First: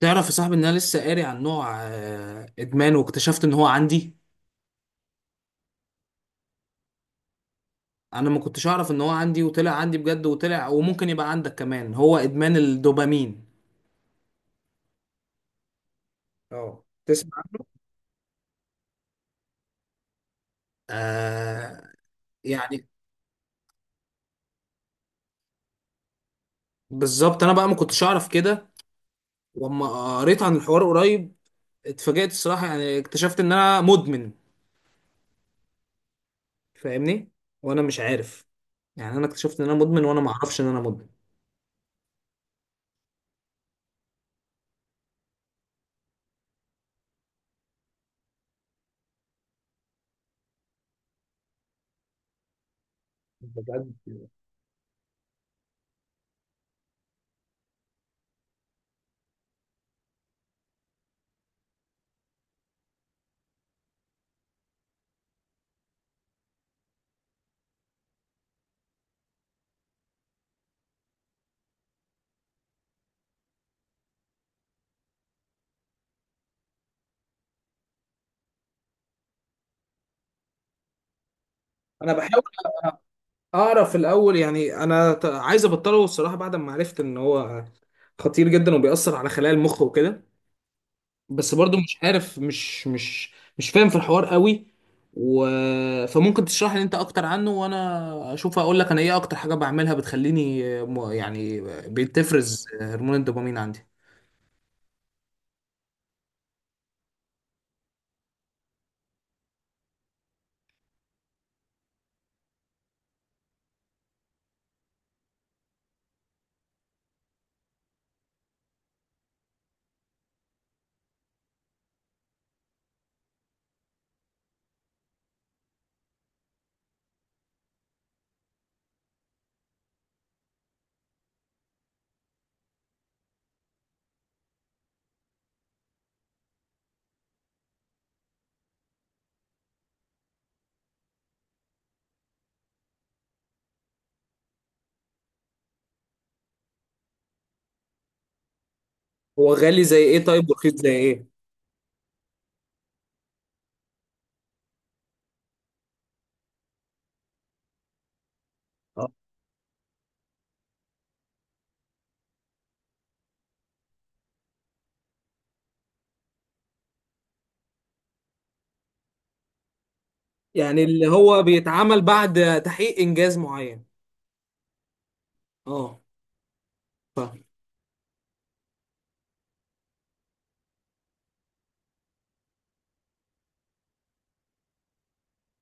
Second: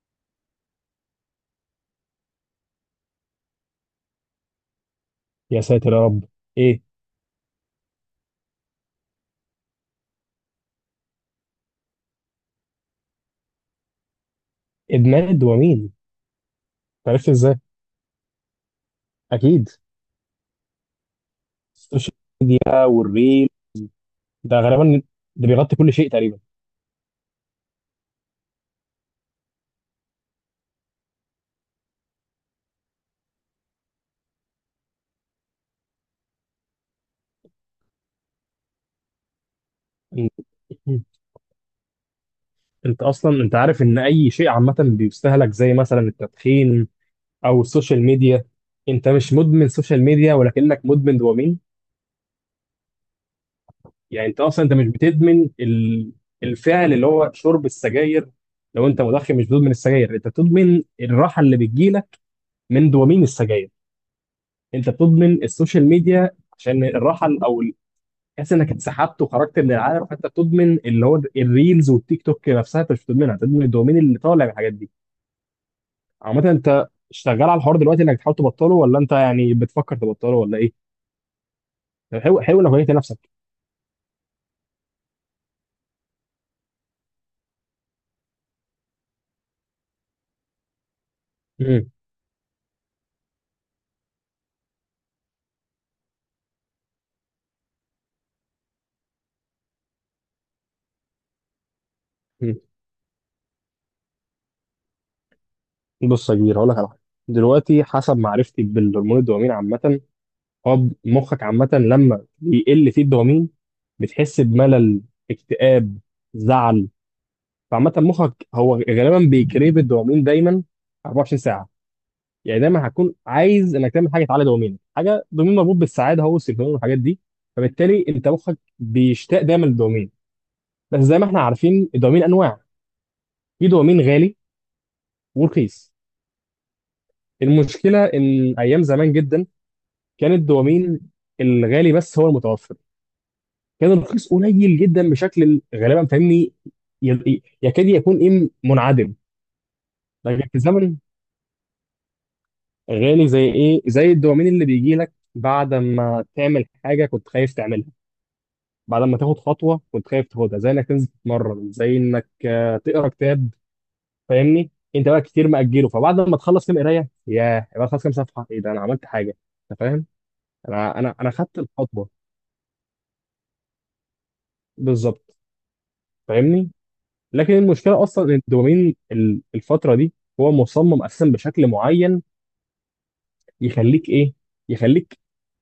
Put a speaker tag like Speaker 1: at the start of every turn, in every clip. Speaker 1: تعرف يا صاحبي ان انا لسه قاري عن نوع ادمان واكتشفت ان هو عندي.
Speaker 2: يا ساتر يا رب. ايه؟
Speaker 1: انا ما كنتش اعرف ان هو عندي وطلع عندي بجد وطلع، وممكن يبقى عندك كمان. هو ادمان الدوبامين.
Speaker 2: ادمان الدوبامين.
Speaker 1: اه،
Speaker 2: عرفت
Speaker 1: تسمع
Speaker 2: ازاي؟
Speaker 1: عنه؟
Speaker 2: اكيد.
Speaker 1: آه.
Speaker 2: السوشيال ميديا
Speaker 1: يعني
Speaker 2: والريل، ده غالبا ده بيغطي كل شيء تقريبا.
Speaker 1: بالظبط، انا بقى ما كنتش اعرف كده. واما قريت عن الحوار قريب، اتفاجأت الصراحة، يعني اكتشفت ان انا مدمن. فاهمني؟ وانا مش عارف. يعني انا اكتشفت ان انا مدمن وانا
Speaker 2: إن-
Speaker 1: ما اعرفش ان انا مدمن.
Speaker 2: انت اصلا عارف ان اي شيء عامه بيستهلك، زي مثلا التدخين او السوشيال ميديا. انت مش مدمن سوشيال ميديا، ولكنك مدمن دوبامين.
Speaker 1: بجد،
Speaker 2: يعني انت اصلا مش بتدمن الفعل اللي هو شرب السجاير. لو انت مدخن، مش بتدمن السجاير، انت بتدمن الراحه اللي بتجيلك من دوبامين السجاير. انت بتضمن السوشيال ميديا عشان الراحه ال- او ال- تحس انك اتسحبت وخرجت من العالم، فانت بتضمن اللي هو الريلز والتيك توك. نفسها انت مش بتضمنها، بتضمن الدومين اللي طالع من الحاجات دي. عامه انت شغال على الحوار دلوقتي انك تحاول تبطله، ولا انت يعني بتفكر تبطله، ولا ايه؟
Speaker 1: انا
Speaker 2: طب حلو،
Speaker 1: بحاول
Speaker 2: حلو انك وجهت نفسك.
Speaker 1: اعرف الاول. يعني انا عايز ابطله الصراحه، بعد ما عرفت ان هو خطير جدا وبيأثر على خلايا المخ وكده. بس برضو
Speaker 2: مم.
Speaker 1: مش عارف، مش فاهم في الحوار قوي و... فممكن تشرح لي انت اكتر عنه، وانا اشوف اقول لك انا ايه اكتر حاجه بعملها بتخليني، يعني،
Speaker 2: مم.
Speaker 1: بتفرز هرمون الدوبامين عندي.
Speaker 2: بص يا كبير، هقول لك على حاجه. دلوقتي حسب معرفتي بالهرمون الدوبامين عامه، هو مخك عامه لما بيقل فيه الدوبامين بتحس بملل، اكتئاب، زعل. فعامة مخك هو غالبا بيكريب الدوبامين دايما 24 ساعة. يعني دايما هتكون عايز انك تعمل حاجة تعلي دوبامين. حاجة دوبامين مربوط بالسعادة، هو السيروتونين والحاجات دي. فبالتالي انت مخك بيشتاق دايما للدوبامين. بس زي ما احنا عارفين، الدوبامين انواع. في دوبامين غالي ورخيص. المشكلة ان ايام زمان جدا كان الدوبامين الغالي بس هو المتوفر، كان الرخيص قليل جدا بشكل غالبا، فاهمني، يكاد يكون ايه، منعدم.
Speaker 1: هو غالي زي ايه؟
Speaker 2: لكن
Speaker 1: طيب،
Speaker 2: في
Speaker 1: ورخيص زي
Speaker 2: الزمن،
Speaker 1: ايه؟
Speaker 2: غالي زي ايه؟ زي الدوبامين اللي بيجي لك بعد ما تعمل حاجه كنت خايف تعملها، بعد
Speaker 1: اه،
Speaker 2: ما تاخد خطوه كنت خايف تاخدها، زي انك تنزل تتمرن، زي انك تقرا كتاب. فاهمني، انت بقى كتير مأجله، فبعد ما تخلص كام قرايه، ياه، يبقى خلاص كام صفحه ايه ده، انا عملت حاجه. انت فاهم،
Speaker 1: يعني
Speaker 2: انا
Speaker 1: اللي
Speaker 2: انا انا
Speaker 1: هو
Speaker 2: خدت
Speaker 1: بيتعمل
Speaker 2: الخطوه.
Speaker 1: بعد تحقيق انجاز معين.
Speaker 2: بالظبط،
Speaker 1: اه،
Speaker 2: فاهمني.
Speaker 1: فاهم.
Speaker 2: لكن المشكله اصلا ان الدوبامين الفتره دي هو مصمم اساسا بشكل معين يخليك ايه، يخليك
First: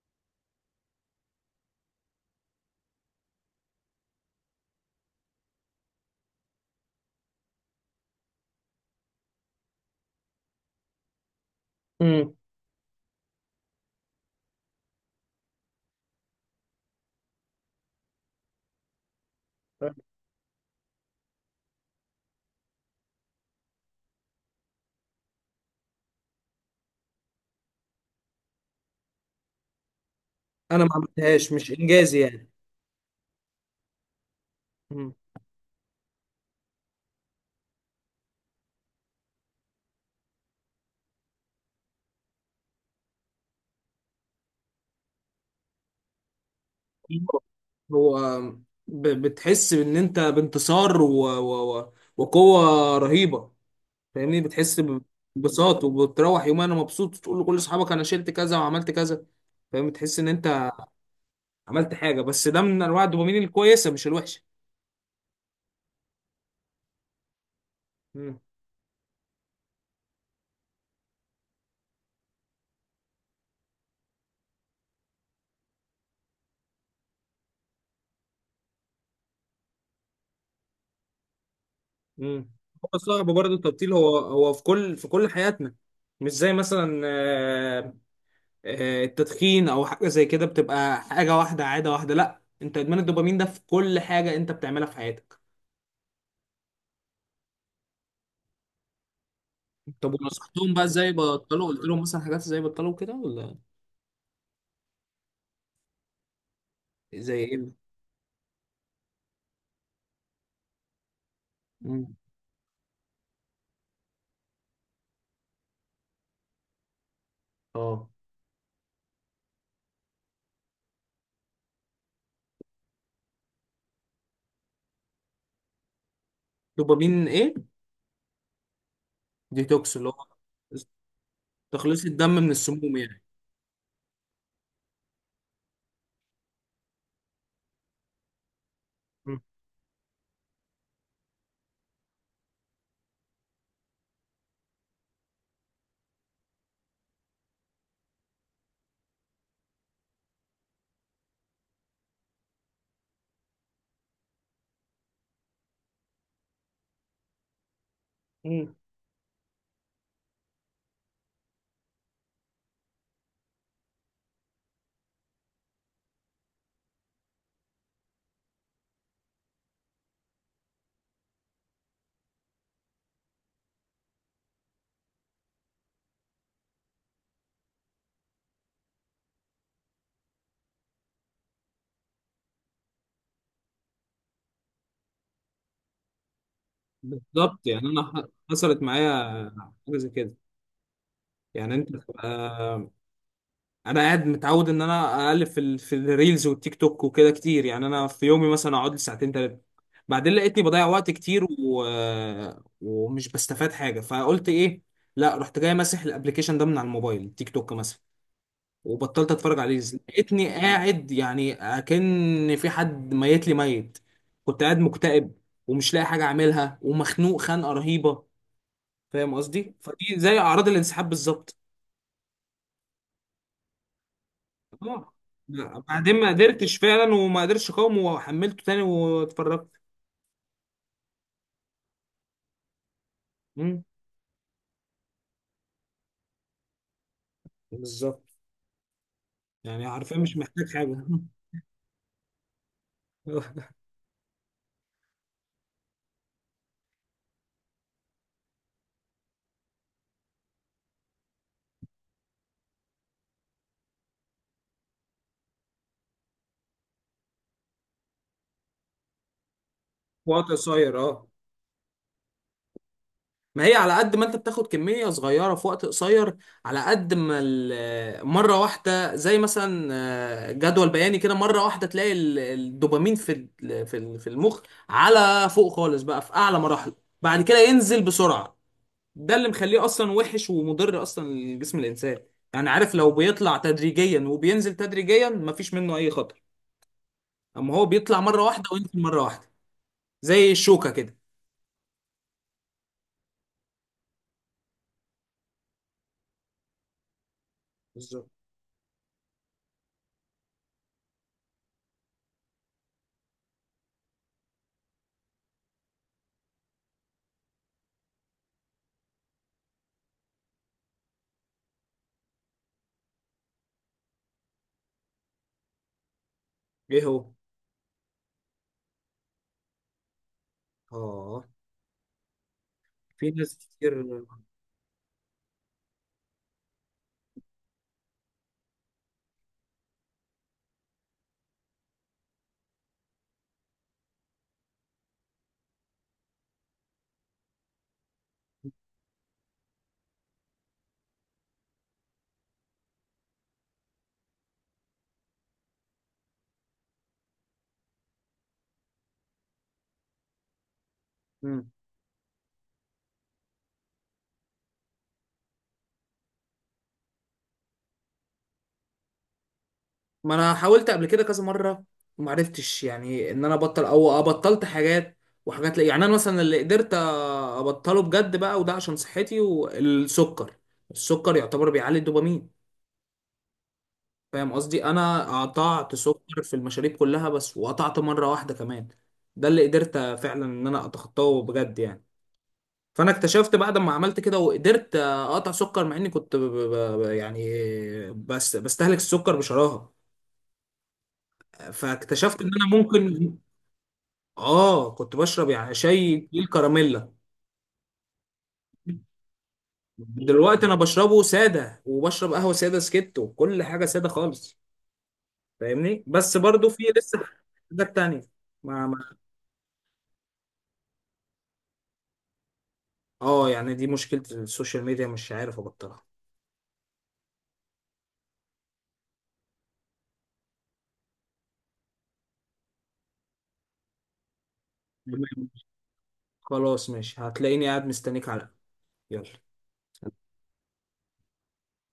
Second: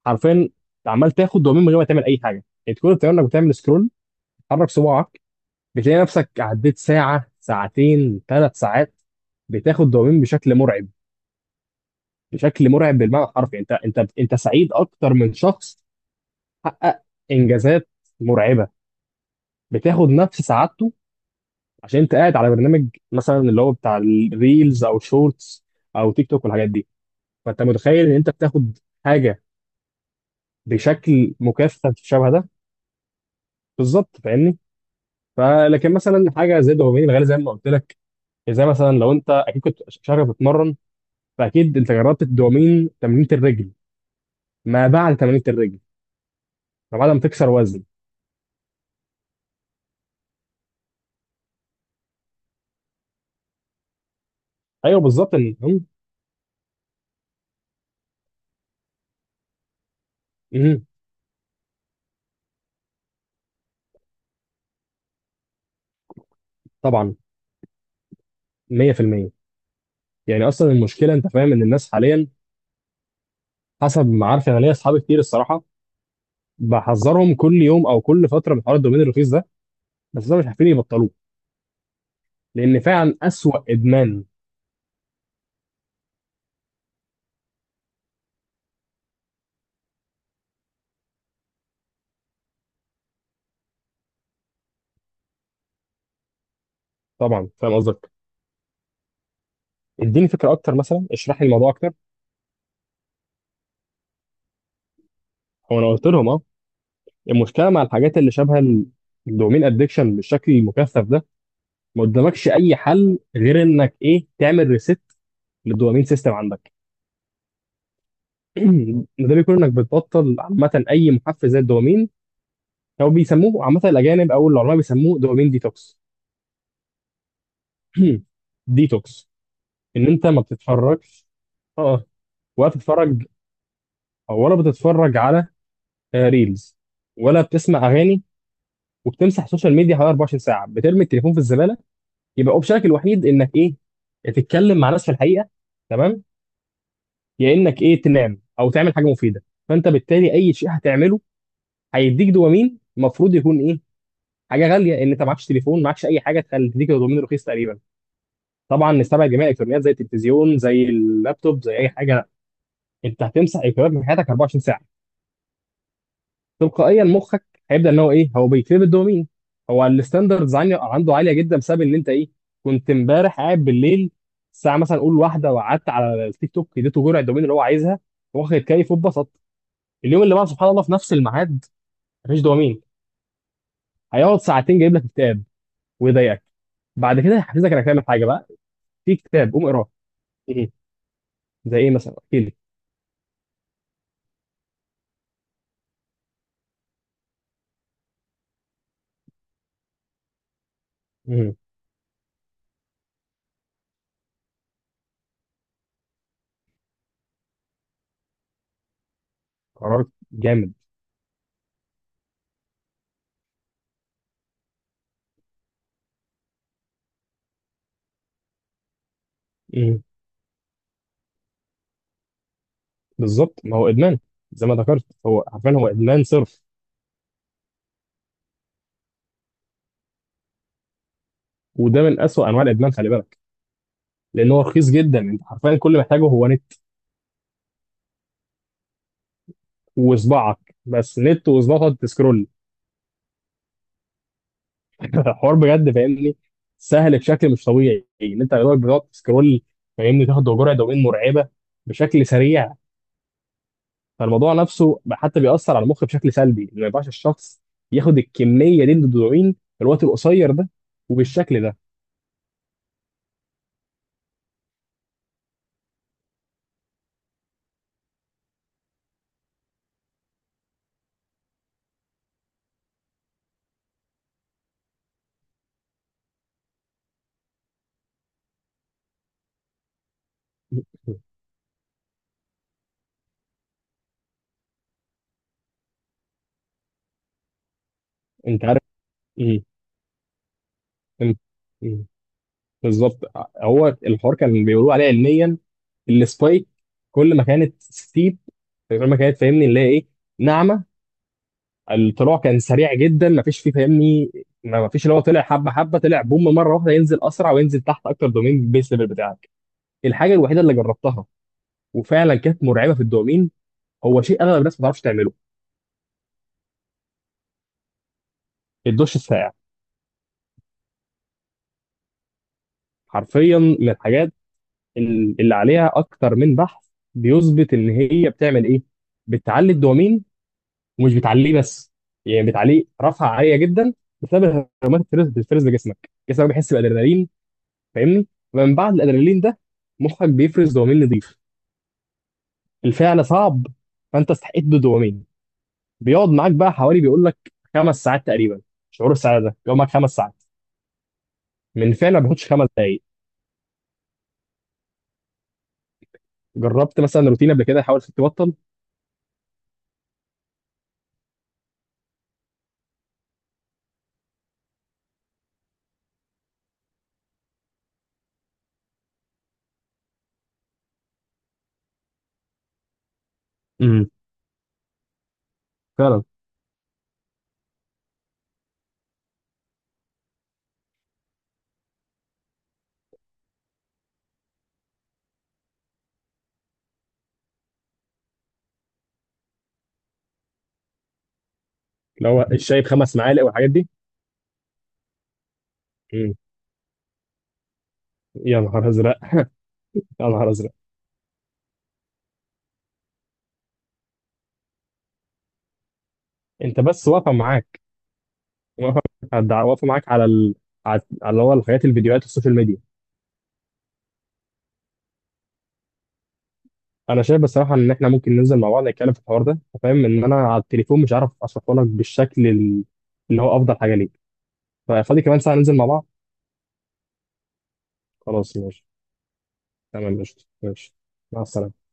Speaker 2: حرفيا عمال تاخد دوبامين من غير ما تعمل اي حاجه. انت كل اللي بتعمله انك بتعمل سكرول، تحرك صباعك، بتلاقي نفسك عديت ساعه، ساعتين، 3 ساعات، بتاخد دوبامين بشكل مرعب.
Speaker 1: امم
Speaker 2: بشكل مرعب بالمعنى الحرفي، انت سعيد اكتر من شخص حقق انجازات مرعبه، بتاخد نفس سعادته، عشان انت قاعد على برنامج مثلا اللي هو بتاع الريلز او شورتس او تيك توك والحاجات دي. فانت متخيل ان انت بتاخد حاجه
Speaker 1: انا ما
Speaker 2: بشكل
Speaker 1: عملتهاش، مش
Speaker 2: مكثف
Speaker 1: انجازي
Speaker 2: شبه ده.
Speaker 1: يعني.
Speaker 2: بالظبط فاهمني. فلكن مثلا حاجه زي الدوبامين الغالي، زي ما قلت لك، زي مثلا لو انت، اكيد كنت شغال بتتمرن، فاكيد انت جربت الدوبامين تمرينه الرجل، ما بعد تمرينه الرجل، ما بعد ما تكسر وزن.
Speaker 1: هو بتحس ان انت بانتصار وقوه رهيبه. فاهمني؟ بتحس
Speaker 2: ايوه بالظبط، ان هم-
Speaker 1: ببساطه. وبتروح يومها انا مبسوط، تقول لكل اصحابك انا شلت كذا وعملت كذا. فاهم؟ تحس ان انت
Speaker 2: هم،
Speaker 1: عملت حاجه. بس ده من انواع الدوبامين الكويسه، مش الوحشه.
Speaker 2: طبعا.
Speaker 1: امم.
Speaker 2: 100%. يعني اصلا المشكله، انت فاهم ان الناس حاليا، حسب ما عارف انا، ليا اصحابي كتير الصراحه، بحذرهم كل يوم او كل فتره من حوار الدوبامين الرخيص ده، بس ده مش عارفين يبطلوه،
Speaker 1: امم.
Speaker 2: لان
Speaker 1: هو
Speaker 2: فعلا
Speaker 1: صعب برضه
Speaker 2: اسوأ
Speaker 1: التبطيل. هو
Speaker 2: ادمان.
Speaker 1: هو في كل حياتنا. مش زي مثلا التدخين او حاجه زي كده بتبقى حاجه واحده، عاده واحده. لا، انت ادمان الدوبامين ده في كل حاجه انت بتعملها في حياتك.
Speaker 2: طبعا فاهم قصدك.
Speaker 1: طب،
Speaker 2: اديني فكره
Speaker 1: ونصحتهم
Speaker 2: اكتر،
Speaker 1: بقى
Speaker 2: مثلا
Speaker 1: ازاي
Speaker 2: اشرح لي
Speaker 1: بطلوا؟
Speaker 2: الموضوع
Speaker 1: قلت
Speaker 2: اكتر،
Speaker 1: لهم مثلا حاجات ازاي بطلوا كده ولا؟
Speaker 2: هو انا قلت لهم اه،
Speaker 1: زي ايه؟
Speaker 2: المشكله مع الحاجات اللي شبه الدومين ادكشن بالشكل المكثف ده، ما
Speaker 1: مم.
Speaker 2: قدامكش اي حل غير انك ايه، تعمل ريست للدوبامين سيستم عندك.
Speaker 1: اه،
Speaker 2: ده بيكون انك بتبطل عامه اي محفز زي الدوبامين، او بيسموه عامه الاجانب او العلماء بيسموه دوبامين ديتوكس.
Speaker 1: دوبامين ايه؟
Speaker 2: ديتوكس،
Speaker 1: ديتوكس
Speaker 2: ان
Speaker 1: اللي هو
Speaker 2: انت ما بتتفرجش، اه،
Speaker 1: تخليص الدم من
Speaker 2: ولا
Speaker 1: السموم يعني؟
Speaker 2: بتتفرج، ولا بتتفرج على ريلز، ولا بتسمع اغاني،
Speaker 1: مم.
Speaker 2: وبتمسح السوشيال ميديا حوالي 24 ساعه، بترمي التليفون في الزباله. يبقى اوبشنك الوحيد انك ايه، تتكلم مع ناس في الحقيقه، تمام، يا انك ايه تنام، او تعمل حاجه مفيده. فانت بالتالي اي شيء هتعمله هيديك دوبامين، المفروض يكون ايه، حاجه غاليه، ان انت معكش تليفون، معكش اي حاجه تخلي تديك دوبامين رخيص تقريبا.
Speaker 1: مم.
Speaker 2: طبعا نستبعد جميع الالكترونيات زي التلفزيون، زي اللابتوب، زي اي حاجه. انت هتمسح الكترونيات من حياتك 24 ساعه. تلقائيا مخك هيبدا ان هو ايه، هو بيكريب الدوبامين. هو الستاندردز عنده عاليه جدا بسبب ان انت ايه، كنت امبارح قاعد بالليل، الساعه مثلا قول واحده، وقعدت على التيك توك، اديته جرعه الدوبامين اللي هو عايزها، واخد كيف واتبسط. اليوم اللي بعده، سبحان الله، في نفس الميعاد، مفيش دوبامين. هيقعد ساعتين جايب لك كتاب ويضايقك، بعد كده
Speaker 1: بالظبط.
Speaker 2: هيحفزك انك
Speaker 1: يعني انا
Speaker 2: تعمل حاجه بقى،
Speaker 1: حصلت معايا
Speaker 2: في كتاب قوم اقراه.
Speaker 1: حاجه زي كده.
Speaker 2: ايه؟
Speaker 1: يعني
Speaker 2: زي ايه
Speaker 1: انت
Speaker 2: مثلا؟ احكي لي.
Speaker 1: تبقى، انا قاعد متعود ان انا اقلب في الريلز والتيك توك وكده كتير. يعني انا في يومي مثلا اقعد لي ساعتين ثلاثه، بعدين لقيتني بضيع وقت كتير
Speaker 2: مم.
Speaker 1: و... آه، ومش بستفاد حاجه. فقلت ايه؟ لا، رحت جاي ماسح الابلكيشن ده من على الموبايل، تيك توك مثلا، وبطلت اتفرج عليه.
Speaker 2: قرار
Speaker 1: لقيتني
Speaker 2: جامد.
Speaker 1: قاعد يعني اكن في حد ميت لي ميت. كنت قاعد مكتئب، ومش لاقي حاجه اعملها، ومخنوق خنقه رهيبه. فاهم قصدي؟
Speaker 2: مم.
Speaker 1: فدي زي اعراض الانسحاب بالظبط.
Speaker 2: بالظبط، ما هو ادمان، زي ما ذكرت
Speaker 1: اه،
Speaker 2: هو، عارفين،
Speaker 1: لا،
Speaker 2: هو
Speaker 1: بعدين
Speaker 2: ادمان
Speaker 1: ما
Speaker 2: صرف.
Speaker 1: قدرتش فعلا وما قدرتش اقاوم، وحملته تاني واتفرجت.
Speaker 2: وده من أسوأ أنواع الإدمان، خلي بالك،
Speaker 1: مم.
Speaker 2: لأن هو رخيص جدا. أنت حرفيا كل محتاجه هو نت،
Speaker 1: بالظبط، يعني حرفيا مش محتاج
Speaker 2: وصباعك.
Speaker 1: حاجه.
Speaker 2: بس نت وصباعك تسكرول. حوار بجد، فاهمني، سهل بشكل مش طبيعي إن أنت دلوقتي بتقعد تسكرول، فاهمني، تاخد جرعة دوبامين مرعبة بشكل سريع. فالموضوع نفسه حتى بيأثر على المخ بشكل سلبي. ما ينفعش الشخص ياخد الكمية دي من الدوبامين في الوقت
Speaker 1: في وقت
Speaker 2: القصير ده
Speaker 1: قصير، اه.
Speaker 2: وبالشكل ده.
Speaker 1: ما هي على قد ما انت بتاخد كمية صغيرة في وقت قصير، على قد ما مرة واحدة. زي مثلا جدول بياني كده، مرة واحدة تلاقي الدوبامين في في المخ، على فوق خالص بقى، في أعلى مراحله. بعد كده ينزل بسرعة. ده اللي مخليه اصلا وحش ومضر اصلا لجسم الانسان. يعني عارف، لو بيطلع تدريجيا وبينزل تدريجيا مفيش منه اي خطر. اما هو بيطلع مره واحده
Speaker 2: انت عارف
Speaker 1: وينزل مره واحده،
Speaker 2: ايه؟
Speaker 1: زي الشوكه كده.
Speaker 2: إمم. إيه؟ بالظبط. هو الحوار كان بيقولوا عليه علميا السبايك. كل ما كانت
Speaker 1: بالظبط.
Speaker 2: ستيب، كل ما كانت فاهمني اللي هي ايه، ناعمه، الطلوع كان سريع جدا، ما فيش فيه، فاهمني، ما فيش اللي هو طلع حبه حبه، طلع بوم مره واحده، ينزل اسرع وينزل تحت اكتر دومين بيس ليفل بتاعك. الحاجه الوحيده اللي جربتها وفعلا كانت مرعبه في الدومين، هو شيء اغلب الناس ما تعرفش تعمله،
Speaker 1: ايه هو؟
Speaker 2: الدش الساقع.
Speaker 1: اه، في ناس
Speaker 2: حرفيا من
Speaker 1: كتير.
Speaker 2: الحاجات اللي عليها اكتر من بحث بيثبت ان هي بتعمل ايه، بتعلي الدومين، ومش بتعليه بس، يعني بتعليه رفعه عاليه جدا، بسبب هرمونات الفرز، بتفرز لجسمك، جسمك بيحس بالادرينالين، فاهمني، فمن بعد الادرينالين ده مخك بيفرز دوبامين نضيف. الفعل صعب، فانت استحقيت بالدوبامين. بيقعد معاك بقى حوالي، بيقول لك، 5 ساعات تقريبا. شعور السعاده ده بيقعد معاك 5 ساعات،
Speaker 1: مم.
Speaker 2: من فعل ما بياخدش 5 دقايق. جربت مثلا روتين قبل كده؟ حاولت تبطل؟
Speaker 1: ما انا حاولت قبل كده كذا مره، وما عرفتش يعني ان انا ابطل، او بطلت حاجات وحاجات. لا يعني، انا مثلا اللي قدرت ابطله بجد بقى، وده عشان صحتي، والسكر. السكر يعتبر بيعلي الدوبامين.
Speaker 2: امم
Speaker 1: فاهم قصدي؟ انا قطعت
Speaker 2: فعلا
Speaker 1: سكر في المشاريب كلها بس، وقطعت مره واحده كمان. ده اللي قدرت فعلا ان انا اتخطاه بجد يعني. فانا اكتشفت بعد ما عملت كده وقدرت اقطع سكر، مع اني كنت يعني، بس بستهلك السكر بشراهه.
Speaker 2: اللي
Speaker 1: فاكتشفت
Speaker 2: هو
Speaker 1: ان انا
Speaker 2: الشاي بخمس
Speaker 1: ممكن.
Speaker 2: معالق والحاجات دي.
Speaker 1: اه، كنت بشرب يعني شاي
Speaker 2: امم
Speaker 1: تقيل كراميلا.
Speaker 2: يا نهار ازرق. يا نهار
Speaker 1: دلوقتي
Speaker 2: ازرق.
Speaker 1: انا بشربه ساده، وبشرب قهوه ساده سكت، وكل حاجه ساده خالص. فاهمني؟ بس برضو
Speaker 2: انت
Speaker 1: في
Speaker 2: بس
Speaker 1: لسه
Speaker 2: واقفه معاك،
Speaker 1: حاجات تانية. ما،
Speaker 2: واقفه. واقفه معاك على على اللي هو الحاجات، الفيديوهات، السوشيال ميديا.
Speaker 1: اه، يعني دي مشكلة السوشيال ميديا، مش عارف ابطلها.
Speaker 2: انا شايف بصراحه ان احنا ممكن ننزل مع بعض نتكلم في الحوار ده. أنت فاهم ان انا على التليفون مش عارف اشرحه لك بالشكل اللي هو افضل حاجه ليك. ففاضي كمان
Speaker 1: تمام.
Speaker 2: ساعه، ننزل مع بعض.
Speaker 1: خلاص، ماشي، هتلاقيني قاعد مستنيك على القهوة.
Speaker 2: خلاص ماشي.
Speaker 1: يلا.
Speaker 2: تمام، ماشي ماشي. مع السلامه.